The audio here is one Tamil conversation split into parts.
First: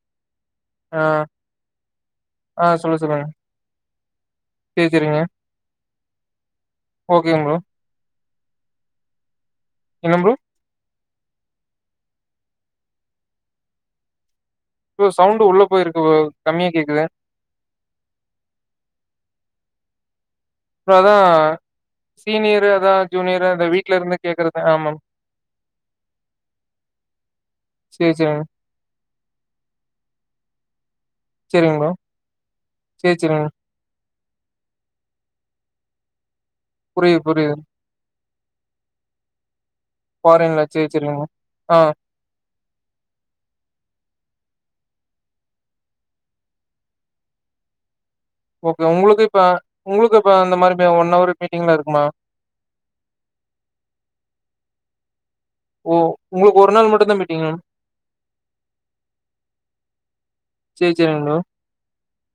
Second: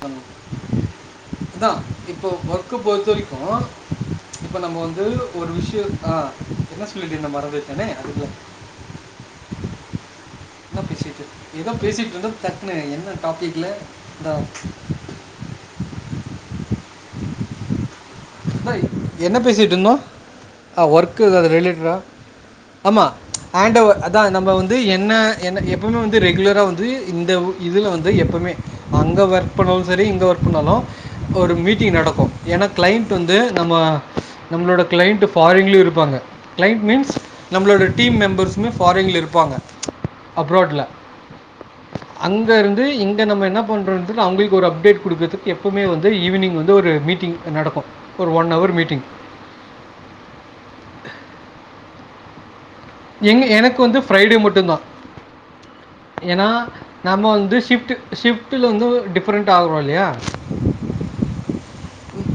சொண்ண ஆ அதான் இப்போ ஆ ஒர்க்க சொல்ல பொறுத்த சொல்லுங்க. வரைக்கும் ச்சு இப்ப நம்ம சரி, வந்து சரிங்க. ஒரு விஷயம் ஆஹ் என்ன சொல்லிட்டு இந்த ஓகேங்க ப்ரோ. மறந்துச்சனே அதுக்குல என்ன ப்ரோ என்ன பேசிட்டு ஏதோ பேசிட்டு இருந்த தக்குன்னு என்ன டாபிக்ல இந்த ப்ரோ சவுண்ட உள்ள போயிருக்கு கம்மியா கேக்குது அதா என்ன பேசிட்டு இருந்தோ அ ப்ரோ ஒர்க் அதான் அது ரிலேடடா அ சீனியர் அதான் ஆமா ச்சு ஜூனியர் அந்த ஹாண்ட் வீட்ல ஓவர் இருந்து அதா நம்ம கேட்கறது வந்து ஆமாம். என்ன என் எப்போவுமே வந்து ரெகுகரா வந்து இந்த இதுல வந்து சரி, சரிங்க. எப்பவுமே அங்க ஒர்க் பண்ணாலும் செரி இங்க ஒர்க் பண்ணாலும் இப்ப ஒரு சரிங்க ப்ரோ. மீட்டிங் நடக்கும் ஏன்னா கிளென்ட் ட்டு சரி, வந்து சரிங்க. நம்ம நம்மளோட கிளைண்டட் ஃபாரின்லயும் இருப்பாங்க கிளைண்டட் மீன்ஸ் புரியுது, புரியுது. நம்மளோட டீம் மெம்பர்ஸ் டுமே ஃபாரின்ல இருப்பாங்க ச்சு ஃபாரின்ல அப்ரோட்ல சரி, சரிங்க. ஆ அங்க இருந்து இங்க நம்ம என்ன பண்றோண்டு அவங்களுக் ஒரு அப்டேட் கொடுக்கிறதுக்கு எப்பவுமே வந்து ஈவினிங் வந்து ஒரு மீட்டிங் நடக்கும் ஒரு ஒன் ஹவர் ஓகே மீட்டிங் உங்களுக்கு இப்ப உங்களுக்கு இப்ப அந்த மாரிமே ஒன் அவர் மீட்டிங்ல இருக்குமா எங்க எனக்கு வந்து ஃப்ரைடே மட்டும் தான் ஓ! ஏன்னா உங்களுக்கு நாள் மட்டும் தான் நம்ம மீட்டிங்கா? வந்து ஷிஃப்ட் ஷிஃப்ட் வந்து டிஃப்ரெண்ட் ஆகுறோம் இல்லயா சரி, சரிங்க ப்ரோ.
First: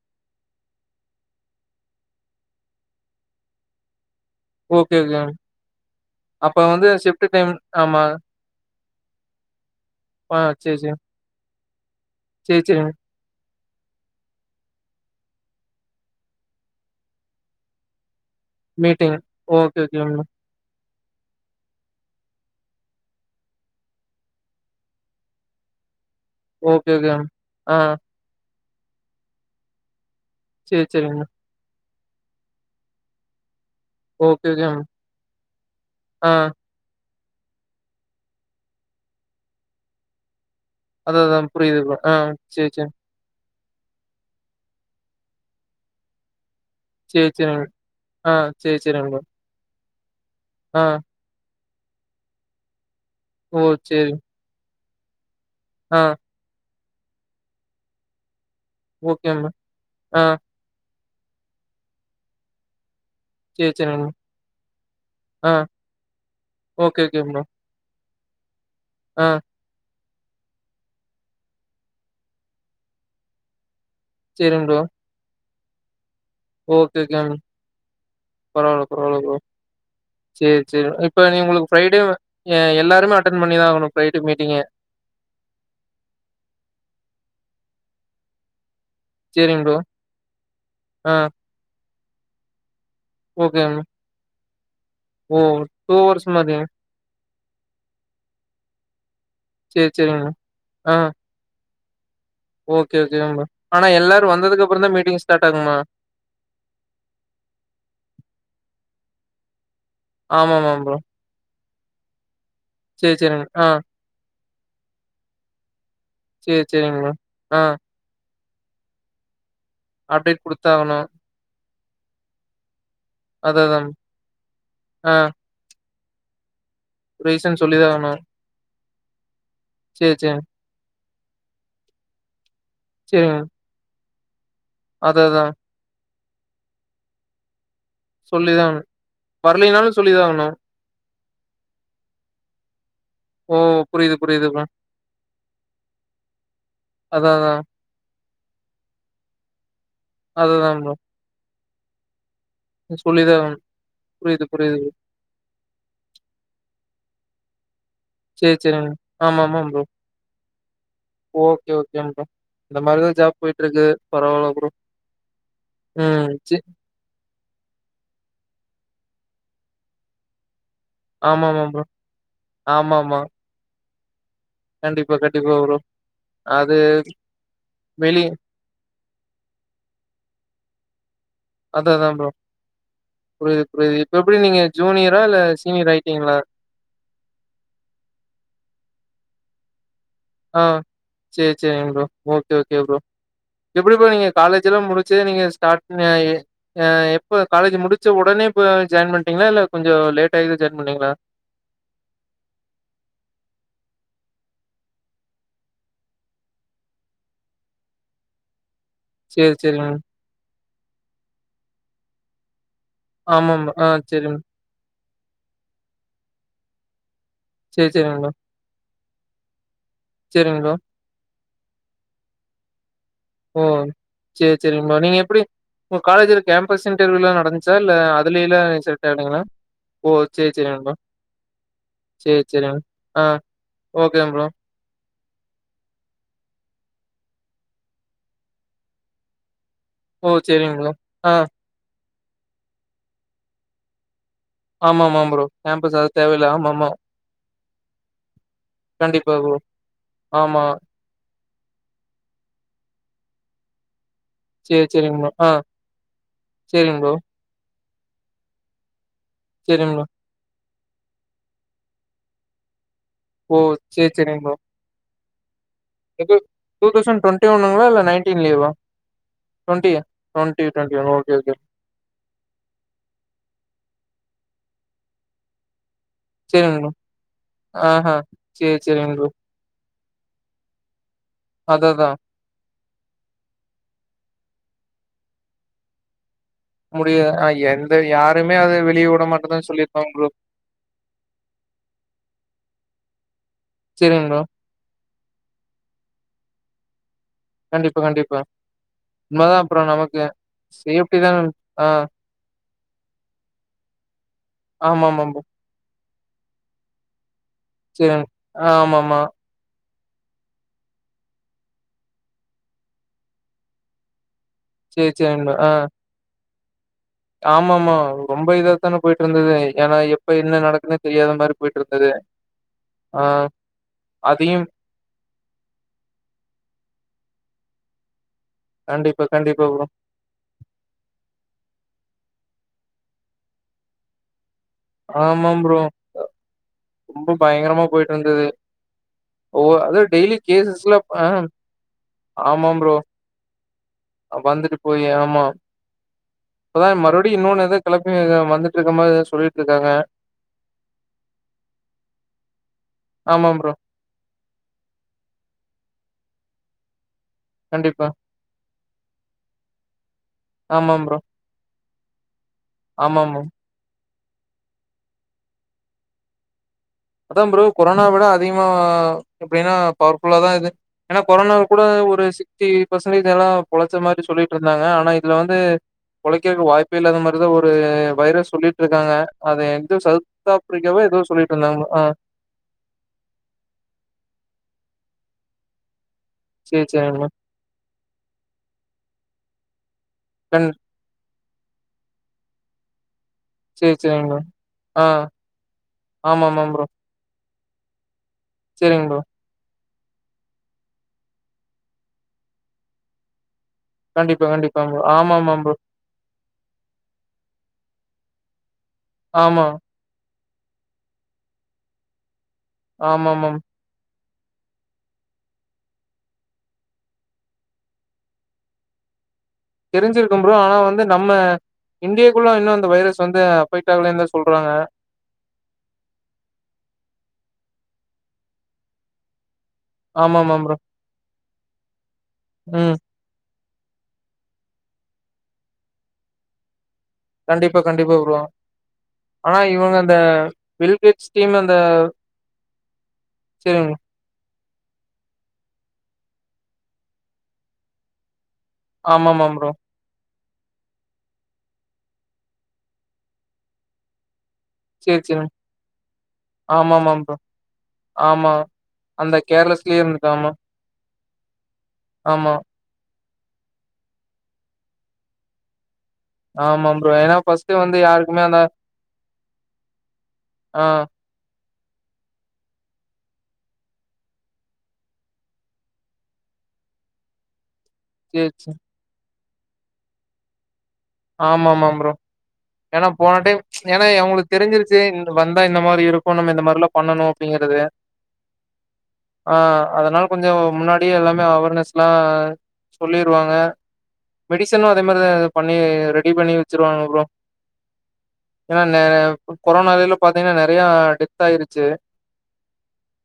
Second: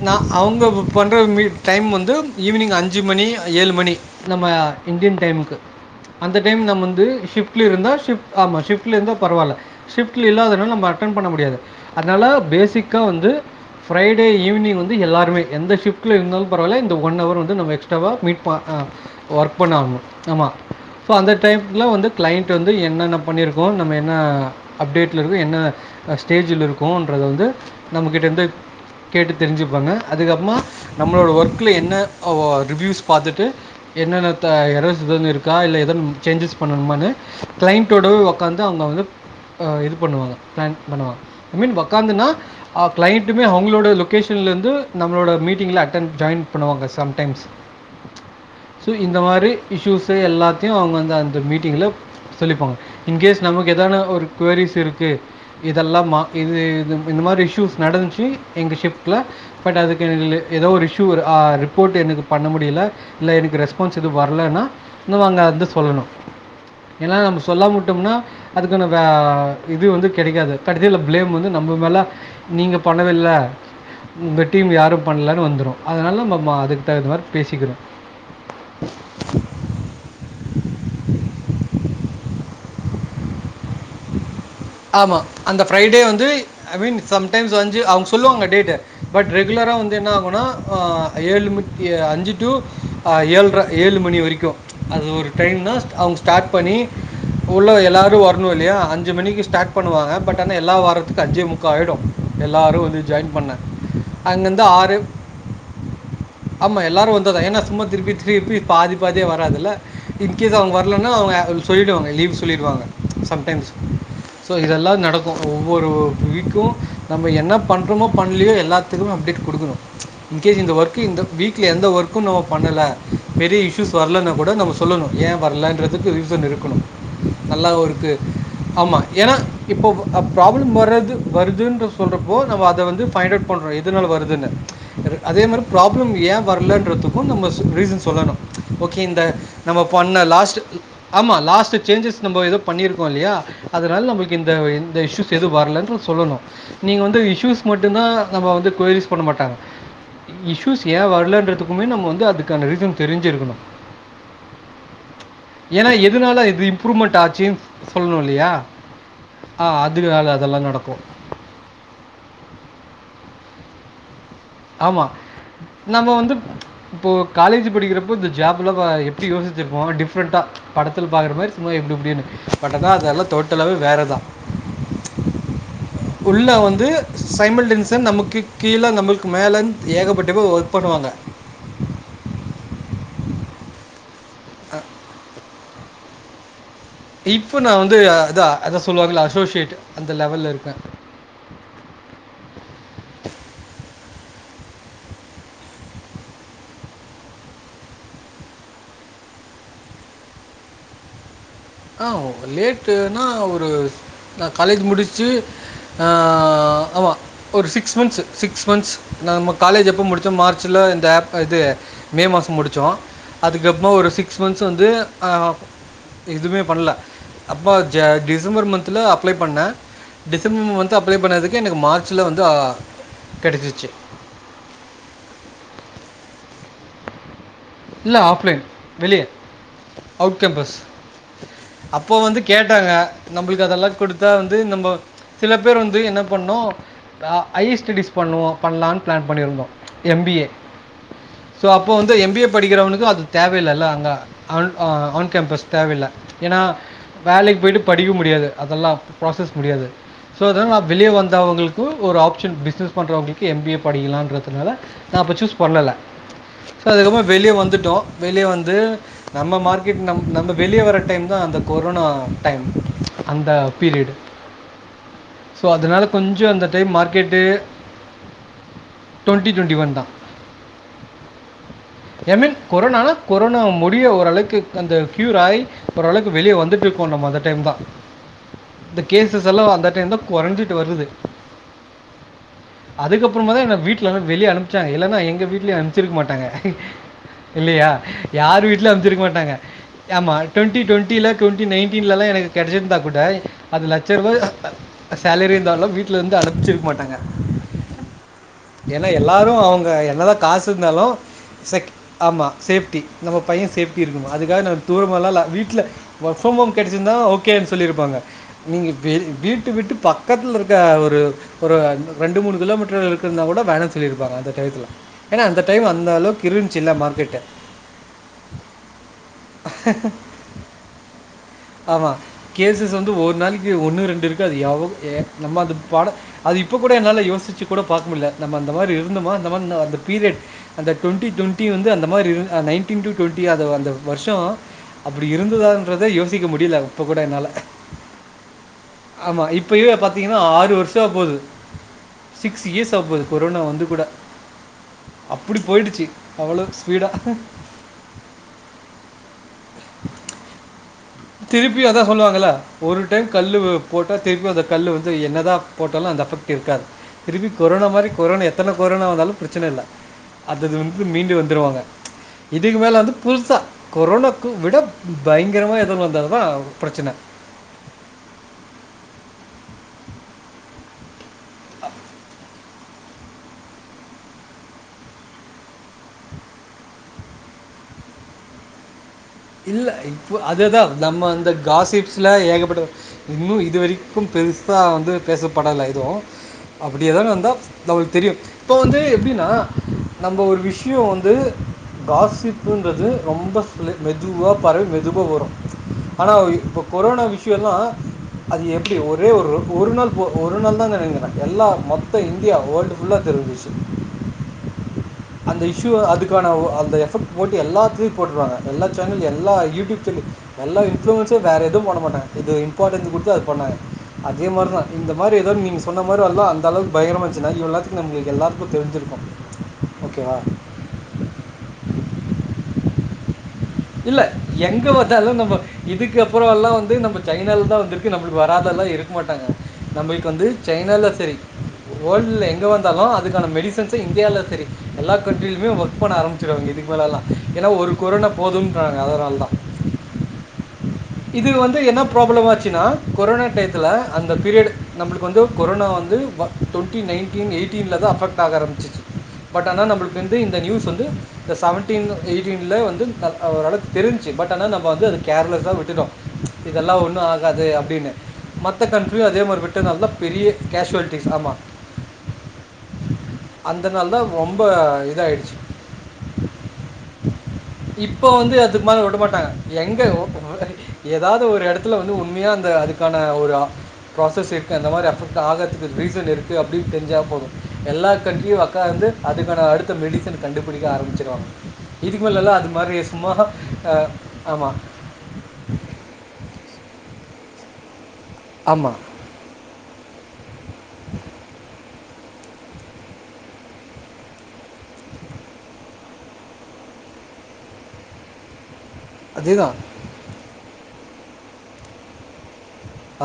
நா அவங்க பண்ணுற மீட் டைம் வந்து ஈவினிங் அஞ்சு மணி ஏழு மணி நம்ம ஓகே, இந்தியன் ஓகேங்க. டைமுகு அந்த அப்ப டைம் நம்ம வந்து ஷிஃப்ட் டைம் ஷிஃப்ட்ல இருந்தா ஆமா. ஷிஃப்ட் ஆமா ஷிஃப்ட்ல இருந்தா பரவாயில்ல ஷிஃப்ட்ல ஆ இல்லாததுனால சரி, நம்ம சரி. அட்டன் பண்ண முடியாது அதனால சரி, சரிங்க. பெசிக்கா வந்து ஃப்ரைடே ஈவினி்ங் வந்து எல்லாருமே எந்த ஷிஃப்ட்ல இருந்தாலும் பரவால இந்த ஒன் அவர் வந்து நம்ம எக்ஸ்ராவா மீ்ட் பா ஹா மீட்டிங். ஒர்க் பண்ண ஓகே, ஆகணும் ஓகேங்க ப்ரோ. ஆமா ஸோ அந்த டைம்ல வந்து கிளைண்ட்டு வந்து என்னென்ன பண்ணியிருக்கோம் நம்ம என்ன அப்டேட்ல இருக்கோ என்ன அ ஸ்டேஜ்ல ஓகே, இருக்கும்ன்றத ஓகேங்க. வந்து ஆ. நம்மக்கிட்ட இருந்து கேட்டு தெரிஞ்சுப்பாங்க அதுக்கப்புறமா சேரி சேரிங்க. நம்மளோட ஒர்க்கில என்ன அவா ரிவ்யூஸ் பாத்துட்டு என்னென்ன ஓகே த ஓகே மேம். எரஸ்எதுன்னு இருக்கா இல்ல எது ஆ சேஞ்சஸ் பண்ணணுமான்னு கிளைண்டடோடவே உக்காந்து அவங்க வந்து அஹ் இது பண்ணுவாங்க பிளான் பண்ணுவாங்க அதான் அதான் ஐ மீன் புரியுது ப்ரோ. ஆ உட்க்காந்துனா சேரி ஆ சேரி. கிளைண்ட் ன்வே அவுங்களோட இ லொக்கேஷன்ல இந்து நம்ளோட மீட்டிங்ல அட்டென் ஜாயின் பண்ணுவாங்க சேரி சம்டைம்ஸ் சேரிங்க. ஆ சேரி சோ சேரிங்க இந்த ப்ரோ. மாரி இஸ்சூஸ் து எல்லாத்தியு ஆ அவுங்க அந்து அந்த மீட் [unintelligible] சொல்லிப்பாங்க இன்கேஸ் ஓ நமக்கு எதான சேரிங்க. ஒரு கொரிஸ் இரு கே இதெல்லா ஆ மா இது இது ப இந்த மாரி இஷ்யூஸ் நடந்ச்சி எங்க ஷிஃப்ட்ல ஓகே மேம். பட் அதுக்கு ஆ [unintelligible] ஏதோ ஒரு இ டூர் ஆ ரிப்போர்ட் என்னுக்கு பண்ண முடில இல்ல எனக்கு சேரி சேரிங்க ரெஸ்பான்ஸ் மேம். எதும் வரலனா ஆ [unintelligible] சொல்லணு ஓகே எல்லா ஓகே நம்ப ப்ரோ. சொல்லாம் உட்டும்னா அதுக்கான வே ஆ இது வந்து கெடைக்காது கடசில பிளேம் வந்து நம்ம மேல நீங்க பண்ணவில்ல உங்க சேரிங்க டீம் ப்ரோ. யாரோ பண்லனு வந்துரோ அதனால ஓகே ஓகே அனந்த் பரவால பரவால ப்ரோ சேரி சேரி இப்ப நீ உங்குளுக்கு ஃப்ரீடே வ ஏ எல்லா திம்ம அட்டென் பண்ணிதா ஆவனு ஆமா அந்த ஃப்ரீடே வந்து ஐ மீன் சம்டைம்ஸ் வஞ்சு அவுங் சொல்லுவாங்க டேட்டு பட் சேரிங்க ரெகுலரா ப்ரோ. வந்து என்னா ஆகுனா ஆ ஏழுமி ஏ அஞ்சு டூ ஆ ஓகே ஏழ்ட்ர மேம். ஏழு மணி வெரிக்கோ அது ஒரு ஓ டைம்தா அவுங்க ஹவர்ஸ் ஸ்டார்ட் மாரியா? பண்ணி உள்ள எல்லாரோ வரணு ப்டே அஞ்சு மணிக்கு ஸ்டார்ட் சேரி பண்ணுவாங்க சேரிங்க மேம். பட் ஆனா எல்லா ஆ வாரத்துக்கு அஞ்சே மு காயிடோ எல்லாரோ ஓகே வந்து ஓகே ஜாயின் மேம். பண்ண ஆனா எல்லாரும் அங்கிந்து வந்ததுக்கப்புறம் தான் ஆறு மீட்டிங் ஸ்டார்ட் ஆகுமா? ஆமா எல்லாரோ வந்தாதா ஏனா சும்மா திருப்பி தீர்பி பாரி ப பாதியே வராதுல இன்கேஸ் அவுங்க ஆமாமாம் ப்ரோ. வர்லனா அவுங்க ஆ சொல்லிடுவாங்க லீவ்ஸ் லிட்வாங்க சேரி ச்ச சேரிங்க. சம் ஆ. ஸ் சோ இதெல்லா நடக்கு ஒவ்வொரு சேரி குவிக்கு சேரிங்க மேம். நம்ம என்ன ஆ பண்றோமோ பண்ண எல்லாத்துக்கு அப்டே் கொடுக்கணு இன அப்டேட் கேஸ் இந்த ஒர்க் குடுத்தாகணும். இந்த வீக் எந்த ஒர்க்கு நம்ம பண்ணல அத பெரிய அதான் இஷயூஸ் வரலன்னா கூட நம்ம சொல்லணு ஆ ஏ வரலன்ற அதுக்கு ரீசன் இருக்கணு ரீசன் சொல்லிதா ஆகணு ஆமா ஏனா இப்போ ப்ராப்ளம் வர்றது வருதுன்ற சொல்ற போ நம அத வந்து சேரிங்க பைண்ட் அவு் மேம். பண்றோ எதனால வருது துனு அத அதே அதான் மாரி ப்ராப்ளம் ஏ வரலன்றதுக்கு நம்ப ரீசன் சொல்லணு சொல்லிதான் ஆகணும். ஓகே இந்த நம்ம வரலைனாலும் பண்ண சொல்லிதான் ஆகணும். லாஸ்ட் ஆமா லாஸ்ட் சேஞ்சஸ் நம்ப யெதோ பண்ணிரு கோ இல்லையா ஓ! அதனால புரியுது நம்மளுக்கு புரியுது இந்த ப்ரோ. எந்த இஷூஸ் எதுவு வரல சொல்லணு நீங்க வந்து அதான் இஷயூஸ் அதான். மட்டுதா நம்ம வந்து குயரீஸ் பண்ண மாட்டாங்க அதுதான் இஸ்யூஸ் ப்ரோ. ஏ வரலன்றதுக் ன் நம்ம வந்து அது கான ரீசன் சொல்லிதான் தெரிஞ்சிருக்கணு ஆகணும். புரியுது புரியுது ப்ரோ. ஏனா எதுனால இது இம்ப்ரூவ்மெண்ட் ஆச்சு சேர் செரி ஆமா ஆமா ஆ ப்ரோ அதனால அதெல்லாம் நடக்கும். ஓகே ஓகேங் ப்ரோ இந்த மாரிதா ஜாப் போயிட்ருக்கு ஆமா நம்ம ம். வந்து சி இப்போ காலேஜ் படிக்கிறப்போ இந்த ஜாப்லா பா எப்டி யோஸ்ச்சிருப்போ டிஃப்ரெண்ட்டா படத்தில பாக்கற மாரி ஆமாமா சும்மா ப்ரோ. இப்டி இப்டினு பட் ஆனா ஆமாமா. அதெல்லா டோட்டலவே வேற தா கண்டிப்பா கண்டிப்பா ப்ரோ உள்ள அது வந்து சைமல்டேன்ஸா வெளி நமக்கு கீழ நமக்கு மேலன் ஏகப்பட்ட பேர் க் பண்ணுவாங்க அதா அதான் ப்ரோ புரியுது புரியுது இப்ப எப்டி நீங்க ஜூனியரா இல்ல சீனியர் ஆயிட்டீங்களா இப்ப நான் வந்து இதா அதா சொல்வாங்கள அசோசியேட் அந்த லெவல்ல இருக்கேன். ஆஹ் செர் செரிங் ப்ரோ ஓகே ஓகே ப்ரோ எப்டி ப்ரோ நீங்க காலேஜ்லாம் முடிச்சு நீங்க ஸ்டார்ட் அ அ எப்போ காலேஜ் முடிச்ச உடனே இப்போ ஜாயின் பண்டீங்களா இல்ல கொஞ்சோ லேட்டாயி ஜாயின் பண்ணிங்களா ஆ லேட்டுனா ஒரு நா காலேஜ் முடிச்சு நா ஆமா ஒரு சிக்ஸ் மந்த்ஸ் சிக்ஸ் மந்த்ஸ் நாம்ம சேரி சேரிங்க காலஜ் எப்போ முடிச்சோ மார்ச் ஆக்சுவலா இந்த ஆப் இது மே மாசம் முடித் வச்சோ ஆமாம் ஆ அதுக்கப்பறோ ஒரு சேரிங் சிக்ஸ் மந்த்ஸ் வந்து ஆ எதுவுமே பண்ணல அப்ப சேரி ஜ சேரிங்க ப்ரோ டிசம்பர் மன்த் இதில அப்ளை பண்ணே சேரிங்க ப்ரோ டிசம்பர் மந்த் அப்ளை பண்ணதுக்கு இது எனக்கு மார்ச்ல வந்து ஓ கிடச்சிச்சு சேர் செரிக ப்ரோ நீங்க எப்படி உங்க காலேஜ்ல கேம்பஸ் இன்டர்வூலா நட இல்ல ஆஃப்லைன் வெளிய ஓ அவுட் சேரி கேம்பஸ் சேரிங்க ப்ரோ அப்போ வந்து சேரி சேரிங்க கேட்டாங்க ஆ நம்ளுக்கு அதெல்லா குடுத்தா ஓகேங்க ப்ரோ வந்து நம்போ சில பேர் வந்து என்ன பண்ணோ ஐயர் ஸ்டடீஸ் பண்ணுவோ பண்ணலான்னு பிளான் பண்ணிருந்தோ எம் ஓ பி ஏ சேரிங்க ப்ரோ ஆ சோ அப்போ வந்து த எம் பி எ படிக்கிறவனுக்கு அது தேவயில்லல்ல அங்க அன் ஆமா அஹ ஆமா ஆன் ப்ரோ கேம்பஸ் தேவையில்ல அது ஏன்னா ஆமா ஆமா வேலைக்கு போயிட்டு படிக்க முடியாது அதெல்லா கண்டிப்பா ப்ராசஸ் ப்ரோ முடியாது சோ ஆமா அதான் நா வெளிய வந்து து அவுங்ளுக்கு ஒரு ஆப்ஷன் பிஸ்னஸ் பண்றவங்ளுக்கு எம் பி ஏ படிகலான் த்துனால சேரி நா சேரிங்க ப்ரோ அப்ப ஆ சூஸ் பண்ணல சோ சேரிங் ப்ரோ அதுக்கப்றோ வந்துட்டோ வெளிய வந்து நம்ம சேரிங் ப்ரோ மார்க்கெட் நம் நம்ப வெளிய வர டைம் தா அந்த கொரோனா டைம் அந்த ஓ சேர் பீரியடு சேரிங் ப்ரோ ஸோ அதனால எப்டி கொஞ்சம் அந்த two time thousand market twenty ஒன்னுங்ளா இல்ல நைன்டீன்லேவா டுவெண்ட்டி டுவெண்ட்டி ஒன் ட்வொண்ட்டியா தான் ட்வொண்ட்டி ட்வொண்டிஒன் ஒகே ஒகே என்னக் கொரோனா கொரோனா முடிய ஓரளவுக்கு அந்த க்யூர் ஆய் ஓரளவுக்கு வெளியே சேரிங் ப்ரோ வந்துட்ருக்கோ நம்ம அந்த டைம் தா ஆஹா சேரி இந்த சேரிங் ப்ரோ கேஸ்ஸஸ் எல்லா அந்த டைம் தா கொறஞ்சிட்டு வருது அத்தத்தா அதுக்கப்புறமா தா என்ன வீட்லல்லா வெளிய அனுப்ச்சாங்க இல்லன்னா எங்வீட்லயு அனுப்ச்சிருக்க மாட்டாங்க முடிய ஆ இல்லியா எந்த யாருமே யார் அத வீட்லயு வெளிய விட அம்ச்சிருக்க மாட்டாங்க மாட்டேதான்னு சொல்லிருக்காங்க ப்ரோ ஆமா ட்வொண்ட்டி ட்வொண்ட்டில ட்வொண்ட்டி நைன்டின்ல லா எனக்கு கேடச்சிருந்தா புடாய் அது லட்ச சேரிங் ப்ரோ ரூபாய் சேலரி இருந்தாலு வீட்லருந்து அனுப் அம்ச்சிர்க் மாட்டேங்க கண்டிப்பா கண்டிப்பா உண்மதா எல்லாரும் அப்றோ நமக்கு சேஃப்டி தா தெக் ஆமா சேஃப்டி நம்ம பய்ய சேஃப்டி இருக் அதுக்காக நா ஆமா ஆமா தூரமாலால ப்ரோ வீட்ல ஒர்க் ஃப்ரம் ஹோம் கெடச்சிர்ந்தா ஓக் கேன் சொல்லிருப்பாங்க சேரிங் நீங்க ஆமா வெ ஆமா வீட்ட விட்டு பக்கத்லருக்க ஒரு ஒரு ரெண்டு மூணு கிலோமீட்டர் இருக்குன்னா கூட வேணா சொல்லிருப்பாங்க அந்த த இத்லா சேரி ஏனா சேரிங் ப்ரோ அந்த ஆ டைம் அந்தளவுக் இருந் சின்ன மார்க்கெட்டு ஆமா ஆமா ரொம்ப இதாத்தான போயிட்டு இருந்தது ஏன்னா எப்ப என்ன நடக்குன்னே தெரியாத மாரி போயிட்டு இருந்தது ஆமா கேசஸ் வந்து ஆ ஒரு நாளிக்கு ஒன்னு ரெண்டு இருக்கு அது அதையும் எவ் எ நம்ம அந்த படத் அது இப்ப கூட என்னால யோசிச் சிக் கூட பாக் முட்ல நம்ம அந்த மாரி கண்டிப்பா இருந்தமா அந்த மா கண்டிப்பா நா ப்ரோ அந்த பீரியட் அந்த டொண்ட்டி வந்து அந்த மாரி இர் நைன்டின் டு டொண்ட்டி அது அந்த வர்ஷோ அப்டி ஆமா ப்ரோ இருந்ததான்றதே யோசிக்க முடில இப்ப கூட ரொம்ப என்னால பயங்கரமா போயிட்டு இருந்தது ஆமா ஓ இப்பயே அது டெய்லி பாத்திங்னா ஆறு கேசஸ்ல வர்ஷோ ஆ ஆப்போது சிக்ஸ் ஆமா இயர்ஸ் ப்ரோ ஆவ்போது கொரோனா வந்து கூட. வந்துட்டு போயி ஆமா அப்படி போயிடுச்சு. அவ்வளோ இப்பதா ஸ்பீடா. மறுப்டியூ இன்னொன் எதோ கெளம்பி வந்துட்ருக்க மாரி சொல்லிட்ருக்காங் காங்க திருப்பியூ அதா சொல்லுவாங்கள ஒரு டைம் ஆமா கல்லு ப்ரோ போட்டா திருப்பியூ அந்த கல்லு வந்து என்னதா போட்டாலூ அந்த அஃபெக்ட் இருக்காது திரும்பி கொரனா கண்டிப்பா மாரி கொரன் எத்தன கொரோனா வந்தாலூ ப்ரச்சனல்ல ஆமா அதுலேந்து ப்ரோ மீண்டு வந்துருவாங்க இதுக்கு மேலே வந்து ஆமா ப்ரோ புதுசா கொரோனா கு விடப் பயங்கரமா வந்ததா அதா ப்ரோ கொரோனா விட அதிகமா எப்டின்னா பவர்ஃபுல்லா தா இது ஏனா கொரோனா கூட ஒரு சி டீ பசன்ட்டேஜ் எல்லா பொழைச்ச மாத்ரி சொல்லிட்ருந்தாங்க ஆனா இதுல வந்து பொழைக்கிறதுக்கு வாய்ப்பு இல்லாத மாத்ரிதா ஒரு வைரஸ் சொல்லிட்ருக்காங்க இல்ல இப்போ அதேதா நம்ம அந்த சொல்லிட்டு இருந்தாங்க ஆ காசிப் ல ஏகப்பட்ட இன்னு இதுவரைக்கு பெருசா வந்து பேசப்படல எதுவு சேரி அப்படியே சேரிங்க எதானாந்தா நமளுக்கு தெரியு இப்போ வந்து எப்படினா நம்ம ஒரு ப்ரோ விஷயோ வந்து காசிப்புன்றது ரொம்ப ஃலே சேரி சேரிங்க மெதுவாக பறவி ஆ மெதுவா வரு ஆனா ஆமாமா இப்போ ப்ரோ. கொரோனா விஷயோ எல்லா அது எப்படி சரிங்க ப்ரோ. ஒரே ஒரு ஒரு நாள் ஒ ஒரு நாள்தானு நெனைக்கிற எல்லா மொத்த இந்தியா வேர்ல்டு புல்லா தெரிஞ்சுருச்சு கண்டிப்பா, கண்டிப்பா ப்ரோ. ஆமாமா அந்த ப்ரோ. இஷ்யூவ அதுக்கான அந்த எஃபர்ட் போட்டு எல்லாத்தயு போட்டுருவங்க எல்லா சேனல் எல்லா ஆமா, யூடியூப் செல் எல்லா இன்பிலுன்ஸு வேறு எதுவும் பண்ண மாட்டாங்க இது இம்பார்ட்டன் குடுத்து அது ஆமாமாம். பண்ணாங்க அதே மார்தா இந்த மாரி எதாவது நீங்க சொன்ன மாரி அல்லா அந்தளவுக்கு பயங்கரமா வெச்சுந்தாங் இவ எல்லாத்துக்கு நம்ம எல்லாத்துக்குமே தெரிஞ்சிருக்கு தெரிஞ்சிருக்கு ப்ரோ ஆனா வந்து நம்ம இந்தியக்குள்ள இன்னு வைரஸ் வந்து அஃபெக்ட் இல்ல ஆகலன்னு தான் சொல்றாங்க. எங்க வந்தாலு நம்ம இதுக்கு அப்புறோ எல்லா வந்து நம்ம சைனாலதா வந்துரு க்கு நம்மளுக்கு வராதெல்லா இருக்க மாட்டாங்க நம்மளுக்கு வந்து ஆமாமா ப்ரோ. சைனால சரி வேர்ல்ட்ல எங்க ம். வந்தாலு அதுக்கான மெடிசன் டிஸ்டன்ஸே இந்தியாலதா தெரியு எல்லா கண்ட்ரியிலுமே ஒர்க் பண்ண ஆரம்பிச்சுருவாங்க இதுக்கு மேல்ல்லா ஏனா கண்டிப்பா, ஒரு கண்டிப்பா கொரோனா ப்ரோ. போதும்றாங்க அதனாலதா ஆனா இவங்க அந்த பில் கேட்ஸ் இது டீம் அந்த வந்து என்ன ப்ராப்ளமா ஆச்சுனா கொரோனா டையத்துல சரிங்க. அந்த பீரியடு நம்மளுக்கு வந்து கொரோனா வந்து வ டுவெண்ட்டி நைன்டீன் எயிட்டீன்லதா அபெக்ட் ஆக ஆரம்பிச்சுச்சு ஆமாமா பட் ப்ரோ. ஆனா நம்மளுக்கு என் இந்த நியூஸ் வந்து இந்த செவன்டீன் எயிட்டீன்ல வந்து [unintelligible] அவர அளவு தெரிஞ்சு பட் ஆனா நம்ம வந்து சரி, சரிங்க. கேர்லஸா விட்டுட்டோ ப்ச் இதெல்லா ஆமாமா ஒன்னு ப்ரோ. ஆகாது அப்டினு ஆமா. மத்த கன்றியு அந்த அதேமாரி கேர்லெஸ்லயே விட்டதுனாலதா இருந்துட்டு பெரிய ஆமா. கேஷுவல்டீஸ் ஆமா ஆமா, அந்த நாள்தா ரொம்போ இதாயிடுச்சு ஆமா ப்ரோ ஏனா பர்ஸ்ட் வந்து இப்போ யாருக்குமே வந்து அந்த அது மாரி விட மாட்டாங்க எங்க ஆ எதாவது ஒரு எடத்துல வந்து உண்மையா அந்த அதுக்கான ஒரு ப்ராசஸ் இருக்கு அந்த மாதிரி அஃபெக்ட் ஆகறதுக்கு ரீசன் இருக்கு அப்படினு தெரிஞ்சா போது எல்லா சரி, கண்றியு சரி. ஒக்காந்து அதுக்கான அடுத்த மெடிசன் கண்டு புடிக்க ஆரம்பிச்சிருவாங்க ஆமாமா ப்ரோ. இதுக்கு மேலல்லாம் அது ஏன்னா சும்மா போன டைம் ச் அ ஏன்னா எவங்களுக்கு ஆமா. தெரிஞ்சிருச்சு வந்தா இந்த மாரி இருக்கும் நம்ம இந்த மாரிலாம் பண் ணணும் அப்டிங்கறது ஆமா. ஆஹ் அதனா கொஞ்சோ முன்னாடியே எல்லாமே அவர்னஸ் லா சொல்லிடுவாங்க மெடிசனும் அதே மாரி தா எதோ பண் ணி ரெடி பண்ணி வச்சிருவாங்க ப்ரோ ஏன்னா நெ அதேதான். கொரோனா வேலேல பாத்தீங்கன்னா நெறையா டிப் த்தாயிருச்சு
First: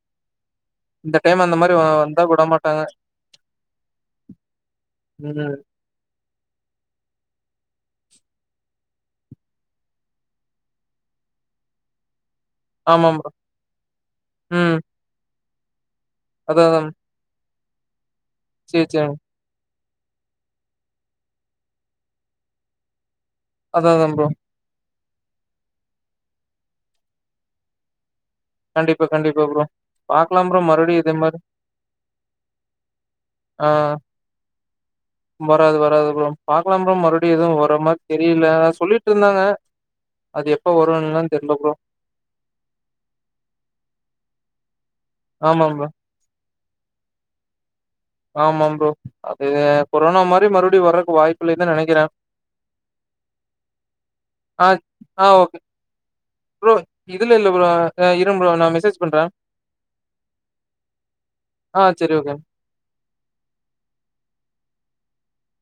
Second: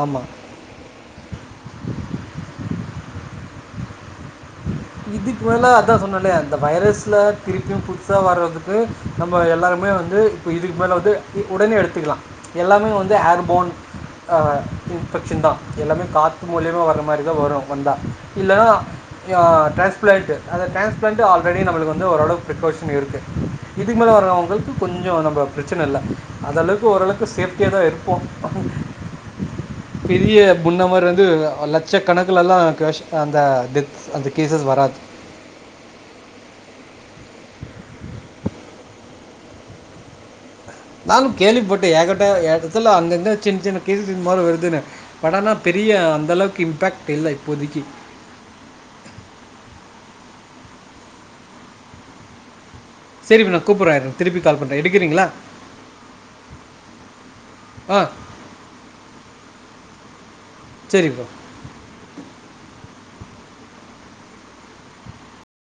ஆமா. இந்த டைம் அந்த மாரி வந்தா விட மாட்டாங்க இதுக்கு ம் மேல அதான் சொன்னேல அந்த வைரஸ்ல திருப்பியும் புதுசா வர்றதுக்கு நம்ம எல்லாருமே வந்து இப்போ இதுக்கு மேல வந்து உடனே எடுத்துக்கலாம் எல்லாமே ஆமா வந்து ப்ரோ ஏர் போன் ம் இன்ஃபெக்ஷன் தான் எல்லாமே காத்து அதா மூலிமா அதா வர்ற மாரி தான் வரும் வந்தா இல்லனா சேரி சேரி ஏ ட்ரான்ஸ்பிளான்ட் அந்த ட்ரான்ஸ்பிளான்ட்டு ஆல்ரெடி நமளுக்கு வந்து ஓரளவுக்கு ப்ரொக்கஷன் இருக்கு அதா இதுக்கு அதா மேல ப்ரோ வரவுங்களுக்கு கொஞ்சோ நம்ம பிரச்சன இல்ல அந்தளவுக்கு ஓரளவுக்கு சேஃப்டியா தா இருப்போம். கண்டிப்பா கண்டிப்பா ப்ரோ பெரிய பாக்கலாம் ப்ரோ முன்ன மறுபடியு மாரி இதே வந்து லட்ச கணக்குலலா கேஷ் அந்த டெத் அது வராது-வராது ப்ரோ பாக்கலாம் ப்ரோ மறுபடியும் எதுவு வர்ர மாரி தெரியல சொல்லிட்ருந்தாங்க அது எப் நானு கேள்வி பட்டே ஏகட்ட எடத்துல அங்கங்க சின்- சின்ன கேஸ் இது மாரி வருதுன்னு சடனா ஆமா ப்ரோ பெரிய அந்தளவுக்கு இம் இம்பாக்ட் இல்ல இப்போதிக்கி ஆமாம் ப்ரோ அது கொரோனா மாரி மறுபடியும் வர்றக்கு வாய்ப்பு இல்லைனுதா நெனக்கிறே சரி இப்போ நான் கூப்பிட்றேன் இருங்க திருப்பி கால் பண்ணுறேன் எடுக்கிறீங்களா ஆஹ்-ஆஹ் ஓகே ப்ரோ இதுல இல்ல ப்ரோ ஆ இருங்க ப்ரோ நா மெசேஜ் பண்றன் சரி ப்ரோ ஆஹ் சரி ஓகே